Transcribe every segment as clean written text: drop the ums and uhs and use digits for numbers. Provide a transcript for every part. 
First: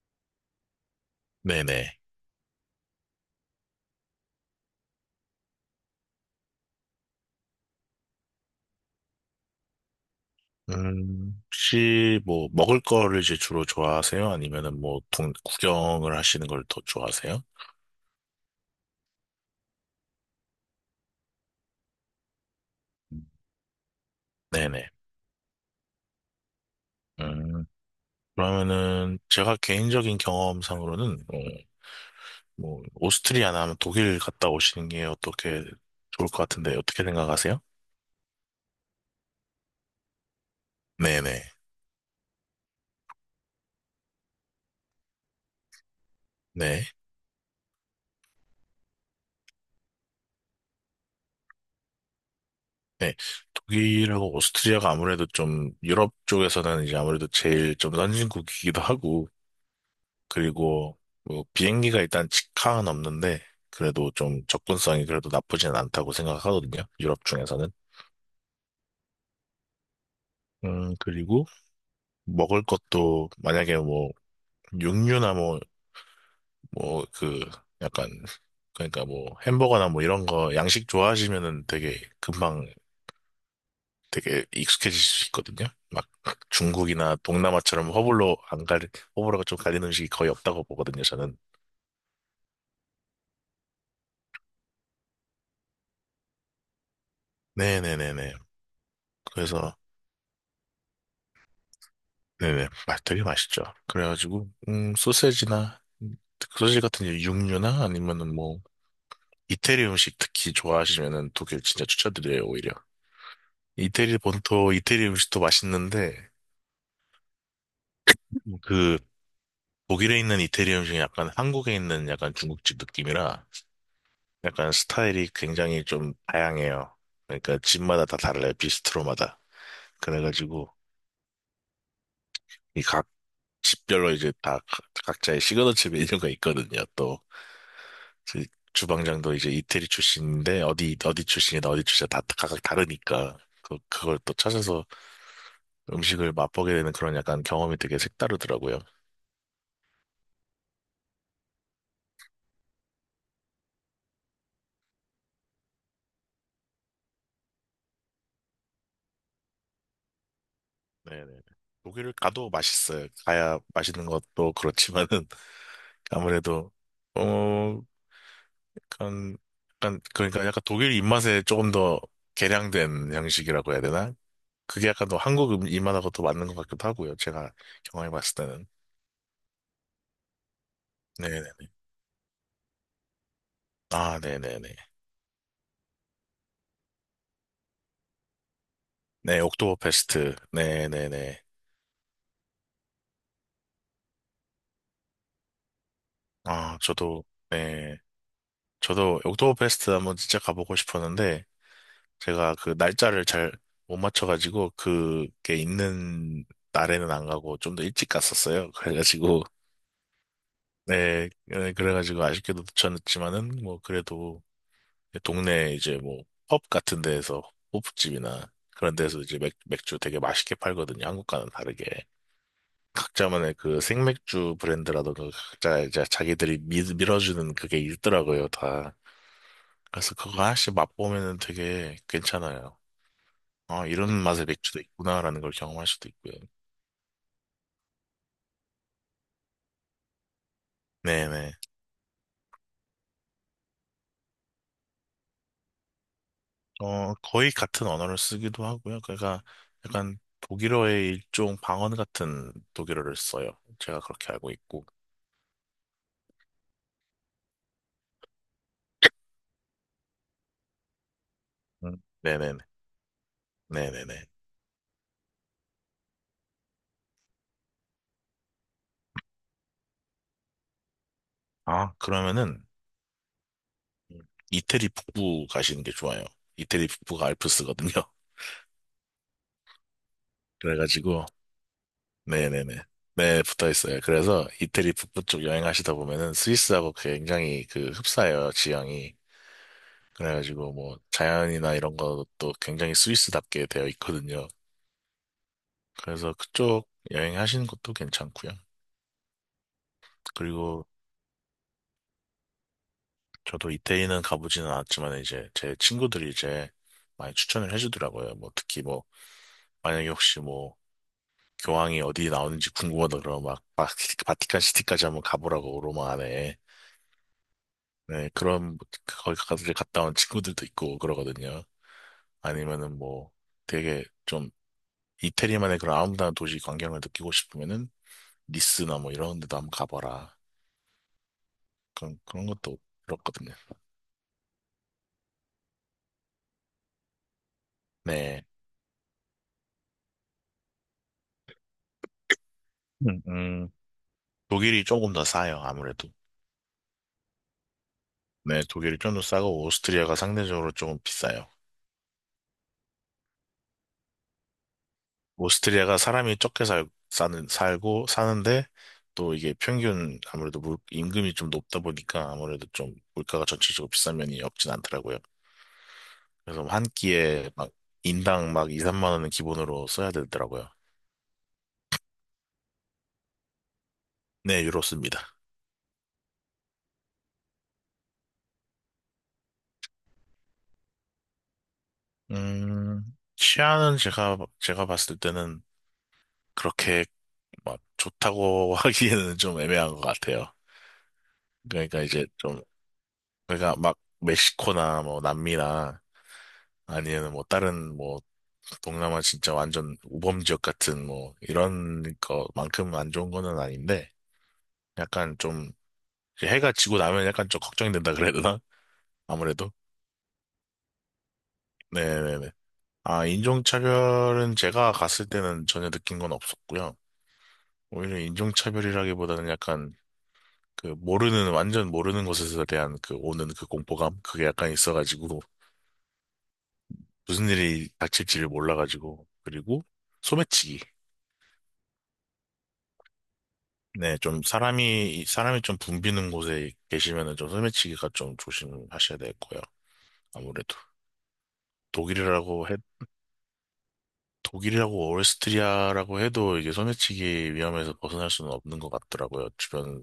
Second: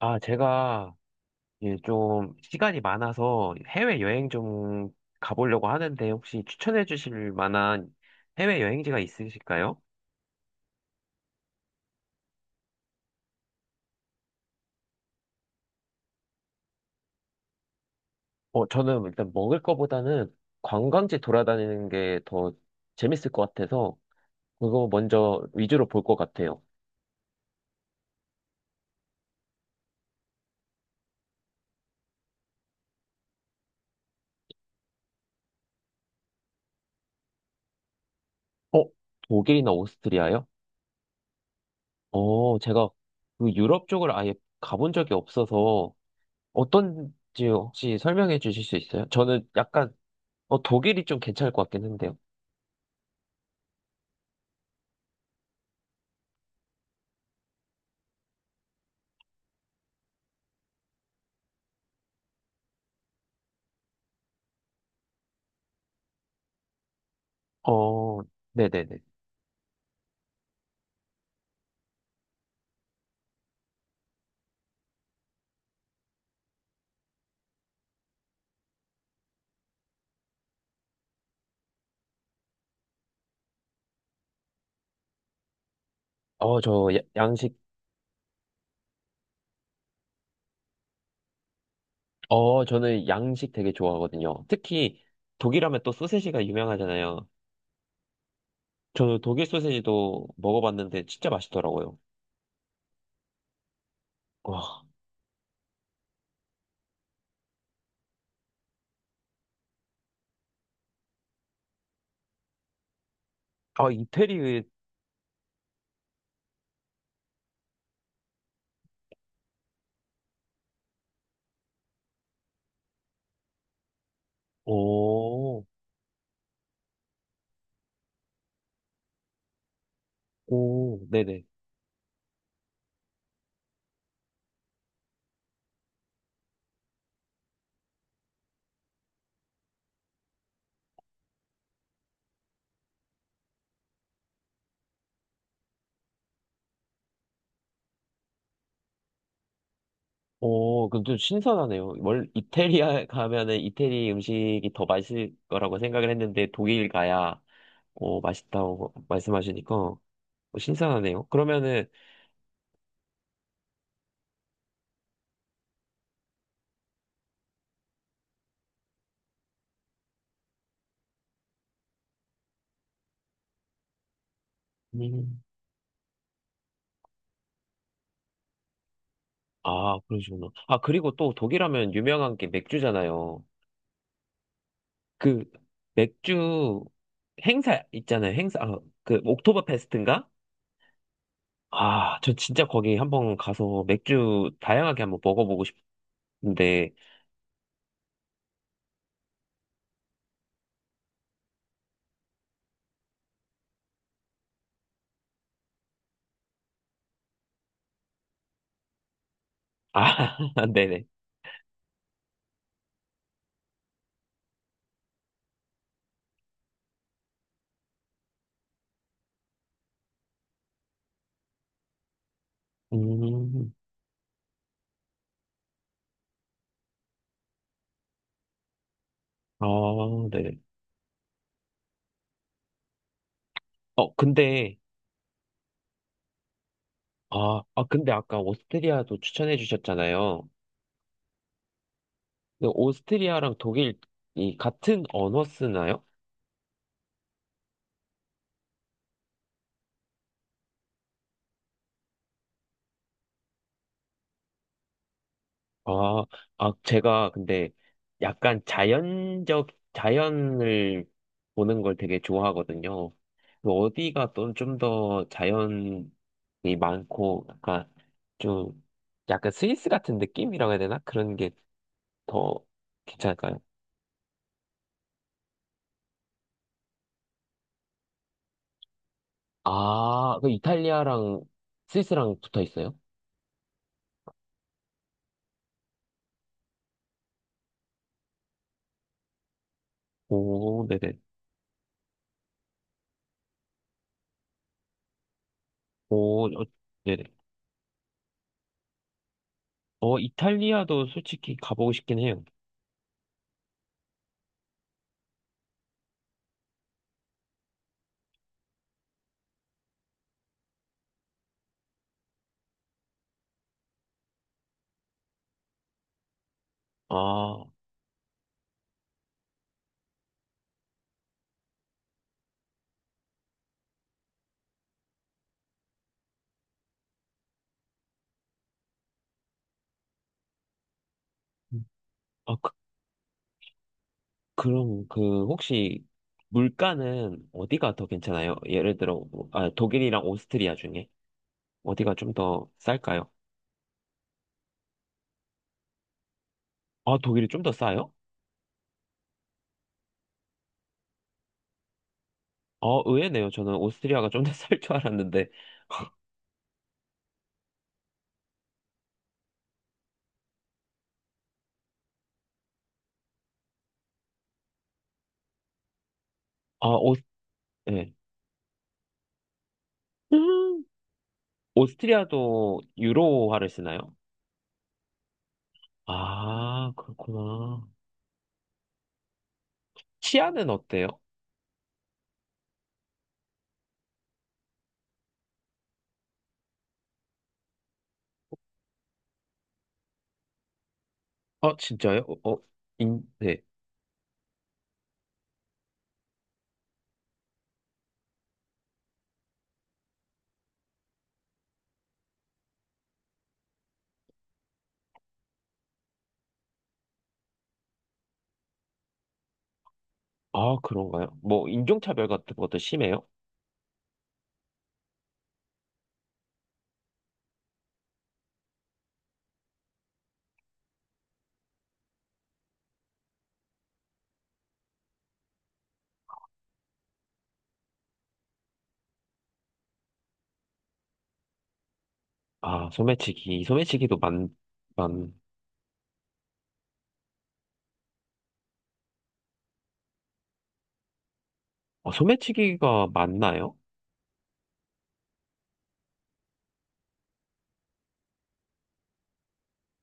제가 이제 네네. 좀 시간이 많아서 해외여행 좀 가보려고 하는데 혹시 추천해 주실 만한 해외여행지가 있으실까요? 혹시 뭐 먹을 거를 이제 주로 좋아하세요? 아니면은 뭐 구경을 하시는 걸 더 좋아하세요? 저는 일단 먹을 거보다는 관광지 돌아다니는 게 더 재밌을 것 같아서 그거 네네. 먼저 위주로 볼 것 같아요. 음, 그러면은 제가 개인적인 경험상으로는 뭐 오스트리아나 아니면 독일 갔다 오시는 게 어떻게 좋을 것 같은데 어떻게 생각하세요? 어, 독일이나 오스트리아요? 네네. 제가 그 유럽 쪽을 아예 가본 적이 없어서 네. 어떤지 혹시 설명해 주실 수 있어요? 저는 약간 독일이 좀 괜찮을 것 같긴 한데요. 네. 독일하고 오스트리아가 아무래도 좀 유럽 쪽에서는 이제 아무래도 제일 좀 선진국이기도 하고, 그리고 뭐 비행기가 일단 직항은 없는데 그래도 좀 접근성이 그래도 나쁘진 않다고 생각하거든요. 유럽 중에서는. 어, 네네네. 그리고 먹을 것도 만약에 뭐 육류나 뭐 약간, 그러니까 뭐 햄버거나 뭐 이런 거 양식 좋아하시면은 되게 금방 되게 익숙해질 수 있거든요. 막 중국이나 양식, 동남아처럼 허블로 안 갈, 허블호가 좀 갈리는 음식이 거의 없다고 보거든요, 저는. 저는 양식 되게 좋아하거든요. 특히 독일하면 또 소세지가 유명하잖아요. 네네네네. 저는 독일 그래서 소세지도 먹어봤는데 진짜 맛있더라고요. 되게 맛있죠. 그래가지고, 와, 소세지나, 소세지 같은 이제 육류나 아니면은 뭐, 이태리 음식 특히 좋아하시면은 독일 진짜 추천드려요, 오히려. 이태리 이태리의, 본토, 이태리 음식도 맛있는데, 음, 그, 독일에 있는 이태리 음식이 약간 한국에 있는 약간 중국집 느낌이라, 약간 스타일이 오, 굉장히 좀 다양해요. 그러니까 집마다 다 달라요, 비스트로마다. 그래가지고, 오, 네네. 이 각 집별로 이제 다 각자의 시그너처 메뉴가 있거든요, 또. 그 주방장도 이제 이태리 출신인데 어디 어디 출신이다 어디 출신이다 다 각각 다르니까 그걸 또 찾아서 음식을 맛보게 되는 그런 약간 경험이 되게 색다르더라고요. 오, 그럼 좀 신선하네요. 원 이태리에 가면은 이태리 음식이 더 맛있을 거라고 생각을 했는데 독일 가야, 오, 맛있다고 말씀하시니까 신선하네요. 네네. 그러면은, 독일을 가도 맛있어요. 가야 맛있는 것도 그렇지만은 아무래도 어 약간 약간 그러니까 약간 독일 입맛에 조금 더 개량된 양식이라고 해야 되나? 그게 약간 더 한국 입맛하고 더 맞는 것 같기도 하고요. 제가 경험해봤을 때는. 아, 그러시구나. 아, 그리고 또 네네네. 독일하면 유명한 게 맥주잖아요. 아 네네네. 그 맥주 행사 있잖아요. 행사, 아, 그 네, 옥토버 페스트인가? 옥토버페스트. 네, 네, 네. 아, 저 진짜 거기 한번 가서 맥주 다양하게 한번 먹어보고 아, 싶은데, 저도, 네. 저도 옥토버페스트 한번 진짜 가보고 싶었는데, 제가 그 날짜를 잘 못 맞춰가지고, 그게 있는 날에는 안 가고, 좀 더 일찍 갔었어요. 그래가지고, 아, 네네. 네, 네, 그래가지고 아쉽게도 놓쳤지만은, 뭐, 그래도, 동네 이제 뭐, 펍 같은 데에서, 호프집이나 그런 데서 이제 맥주 되게 맛있게 팔거든요. 한국과는 다르게. 각자만의 음, 그 생맥주 브랜드라던가 각자 이제 자기들이 어주는 그게 있더라고요, 다. 아, 그래서 그거 네네. 하나씩 맛보면은 되게 괜찮아요. 아, 이런 어, 맛의 근데, 맥주도 있구나라는 걸 경험할 수도 있고요. 아, 아, 근데 아까 오스트리아도 추천해 주셨잖아요. 네네. 근데 오스트리아랑 독일이 같은 언어 쓰나요? 어, 거의 같은 언어를 쓰기도 하고요. 그러니까 약간 독일어의 일종 방언 같은 독일어를 써요. 제가 그렇게 알고 있고. 아, 아, 제가 근데 약간 자연을 보는 걸 음, 되게 네네네. 좋아하거든요. 그 네네네. 어디가 또 좀 더 자연이 많고, 약간 좀, 약간 스위스 같은 느낌이라고 해야 되나? 그런 게 아, 더 그러면은 괜찮을까요? 이태리 북부 가시는 게 좋아요. 이태리 북부가 알프스거든요. 아, 그 그래가지고 이탈리아랑 스위스랑 붙어 네네네. 있어요? 네, 붙어 있어요. 그래서 이태리 북부 쪽 여행하시다 보면은 스위스하고 굉장히 그 흡사해요, 지형이. 그래가지고 오, 뭐 네네. 자연이나 이런 것도 굉장히 스위스답게 되어 있거든요. 그래서 오, 어, 그쪽 네네. 여행하시는 것도 괜찮고요. 어, 그리고 이탈리아도 솔직히 가보고 싶긴 해요. 저도 이태리는 가보지는 않았지만 이제 제 친구들이 이제 많이 추천을 해주더라고요. 뭐 특히 뭐 만약에 혹시 뭐 교황이 어디 나오는지 궁금하다 그러면 막 바티칸 시티까지 한번 가보라고 로마 안에. 아, 네, 그런, 거기 가서 갔다 온 친구들도 있고 그러거든요. 아니면은 뭐 되게 좀 이태리만의 그런 아름다운 도시 광경을 느끼고 싶으면은 니스나 뭐 이런 데도 한번 가봐라. 그런, 그런 아, 것도 들었거든요. 그럼 그 혹시 물가는 어디가 더 네. 괜찮아요? 예를 들어 뭐, 아, 독일이랑 오스트리아 중에 어디가 좀 더 음, 쌀까요? 음, 독일이 조금 더 싸요, 아무래도. 아 독일이 좀 더 싸요? 네, 독일이 좀 더 싸고 오스트리아가 상대적으로 조금 비싸요. 아 의외네요. 저는 오스트리아가 좀 더 쌀 줄 알았는데 오스트리아가 사람이 살고 사는데 또 이게 평균 아무래도 임금이 좀 높다 보니까 아무래도 좀 물가가 전체적으로 비싼 면이 없진 않더라고요. 그래서 뭐 한 아 오스 끼에 막 예. 인당 막 2, 3만 원은 기본으로 써야 되더라고요. 음, 오스트리아도 유로화를 쓰나요? 네, 유로 씁니다. 아 그렇구나. 치아는 어때요? 음, 치아는 제가 봤을 때는 그렇게 막 좋다고 하기에는 좀 애매한 것 같아요. 아 그러니까 진짜요? 이제 어, 어, 좀, 인, 네. 그러니까 막 멕시코나 뭐 남미나 아니면 뭐 다른 뭐 동남아 진짜 완전 우범 지역 같은 뭐 이런 거만큼 안 좋은 거는 아닌데 약간 좀 이제 해가 지고 나면 약간 좀 걱정이 된다 그래야 되나? 아무래도. 아 그런가요? 뭐 인종차별 네네네. 같은 것도 심해요? 아, 인종차별은 제가 갔을 때는 전혀 느낀 건 없었고요. 오히려 인종차별이라기보다는 약간 그 모르는, 완전 모르는 곳에서 대한 그 오는 그 공포감? 그게 약간 있어가지고 무슨 일이 닥칠지를 몰라가지고. 그리고 소매치기. 아 네, 소매치기도 좀 많 많. 사람이 좀 붐비는 곳에 계시면은 좀 소매치기가 좀 조심하셔야 될 거예요. 아무래도. 어, 독일이라고 소매치기가 맞나요? 독일이라고 오레스트리아라고 해도 이게 소매치기 위험에서 벗어날 수는 없는 것 같더라고요. 주변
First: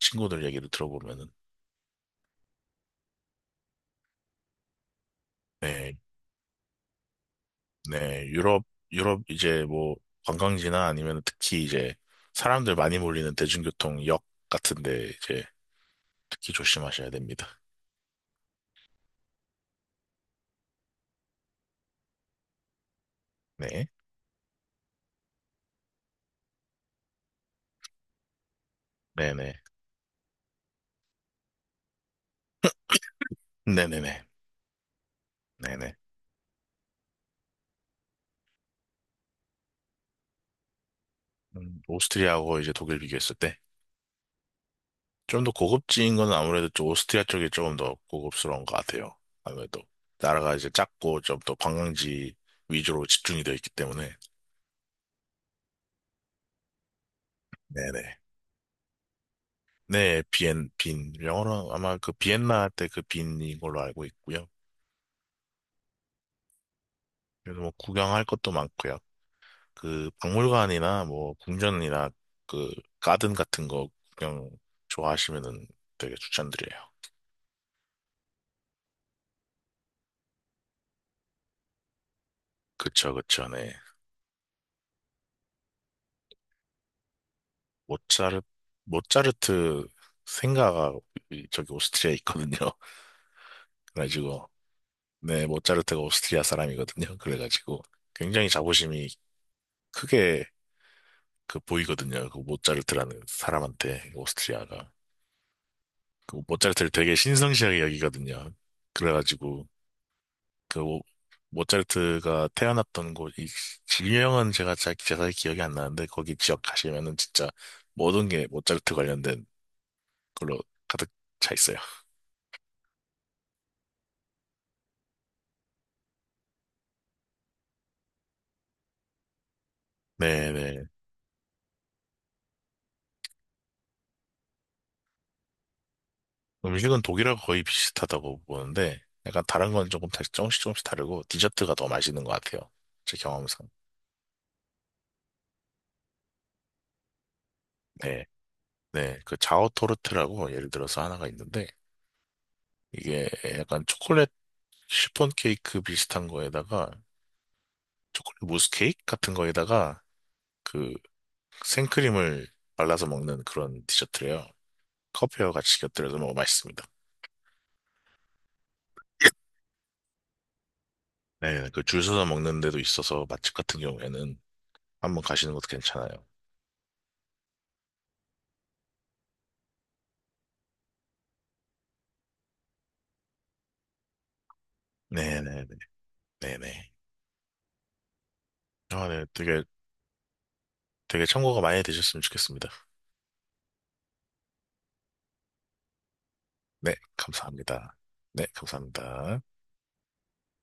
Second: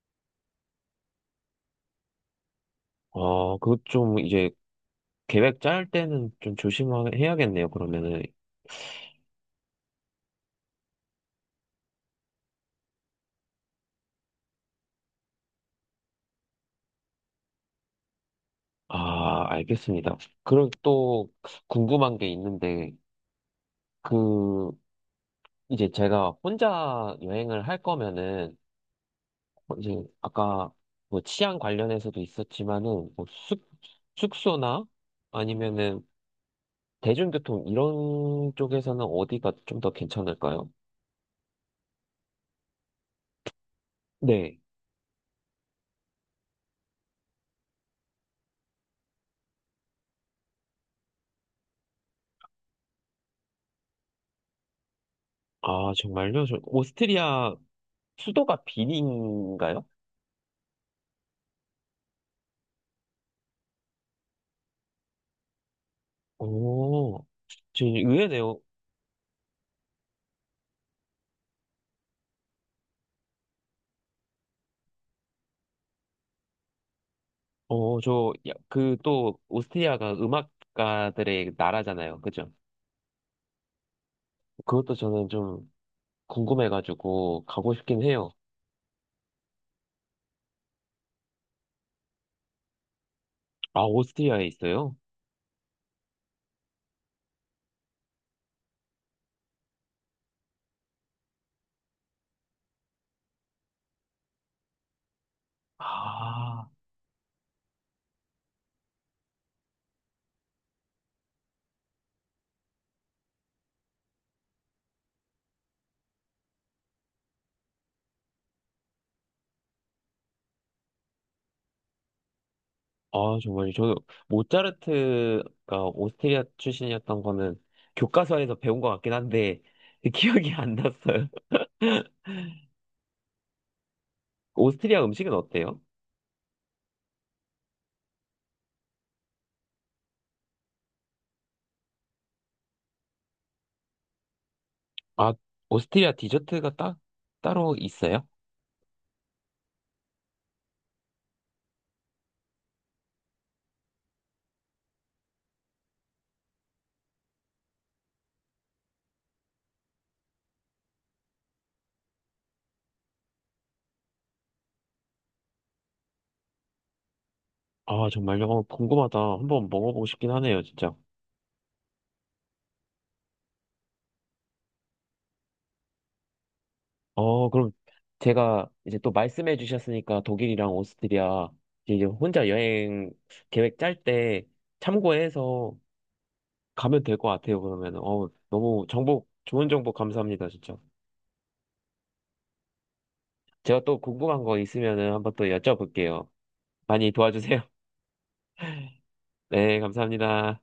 친구들 얘기를 들어보면은. 어, 그거 좀 이제 계획 짤 네, 때는 좀 조심해야겠네요, 그러면은. 네, 유럽 이제 뭐 관광지나 아니면 특히 이제 사람들 많이 몰리는 대중교통 역 같은데 이제 특히 조심하셔야 됩니다. 아, 알겠습니다. 그리고 또 궁금한 게 있는데, 네, 그, 이제 제가 혼자 여행을 할 거면은, 네네, 뭐 이제 아까 뭐 치안 관련해서도 있었지만은, 뭐 숙, 네네네, 숙소나 네네. 아니면은 대중교통 이런 쪽에서는 어디가 좀 더 괜찮을까요? 오스트리아하고 이제 독일 비교했을 때. 네. 좀 더 고급진 건 아무래도 좀 오스트리아 쪽이 조금 더 고급스러운 것 같아요. 아무래도 나라가 이제 작고 좀 더 관광지 위주로 집중이 되어 있기 때문에. 아, 정말요? 저 오스트리아 네네. 수도가 비린인가요? 네, 빈. 영어로 아마 그 비엔나 때 그 빈인 걸로 알고 있고요. 오, 그래서 뭐 저 구경할 것도 의외네요. 많고요. 그 박물관이나 뭐 궁전이나 그 가든 같은 거 구경 좋아하시면은 되게 추천드려요. 그 또, 오스트리아가 음악가들의 나라잖아요. 그죠? 그쵸, 그쵸, 네. 그것도 저는 좀 궁금해가지고 가고 싶긴 해요. 모차르 모차르트 생가가 저기 오스트리아에 있거든요. 아, 오스트리아에 그래가지고 있어요? 네 모차르트가 오스트리아 사람이거든요. 그래가지고 굉장히 자부심이 크게 그 보이거든요. 그 모차르트라는 사람한테 오스트리아가 그 아, 모차르트를 되게 신성시하게 여기거든요. 그래가지고 그 모- 모차르트가 태어났던 곳, 이 지명은 제가 기억이 안 나는데 거기 지역 가시면은 진짜 모든 게 모차르트 관련된 걸로 가득 차 있어요. 아, 정말. 저, 모차르트가 오스트리아 출신이었던 거는 교과서에서 배운 것 같긴 한데, 기억이 안 네네. 났어요. 오스트리아 음식은 어때요? 음식은 독일하고 거의 비슷하다고 보는데 약간 다른 건 조금씩 조금씩 다르고 디저트가 더 맛있는 것 같아요. 제 경험상. 아, 오스트리아 디저트가 딱, 따로 네. 있어요? 네. 그 자오토르트라고 예를 들어서 하나가 있는데 이게 약간 초콜릿 시폰 케이크 비슷한 거에다가 초콜릿 무스 케이크 같은 거에다가 그 생크림을 발라서 먹는 그런 디저트래요. 커피와 같이 곁들여서 먹으면 맛있습니다. 아, 정말요? 어, 궁금하다. 한번 먹어보고 싶긴 하네요, 진짜. 네. 그 줄 서서 먹는 데도 있어서 맛집 같은 경우에는 한번 가시는 것도 괜찮아요. 어, 그럼 제가 이제 또 말씀해 주셨으니까 독일이랑 오스트리아 이제 혼자 여행 계획 짤 때 네네네. 참고해서 네네. 가면 될 것 같아요, 그러면. 어, 너무 아, 네. 정보, 좋은 정보 감사합니다, 진짜. 되게 참고가 많이 되셨으면 좋겠습니다. 제가 또 궁금한 거 있으면은 한번 또 여쭤볼게요. 네, 많이 도와주세요. 감사합니다. 네, 감사합니다. 네, 감사합니다.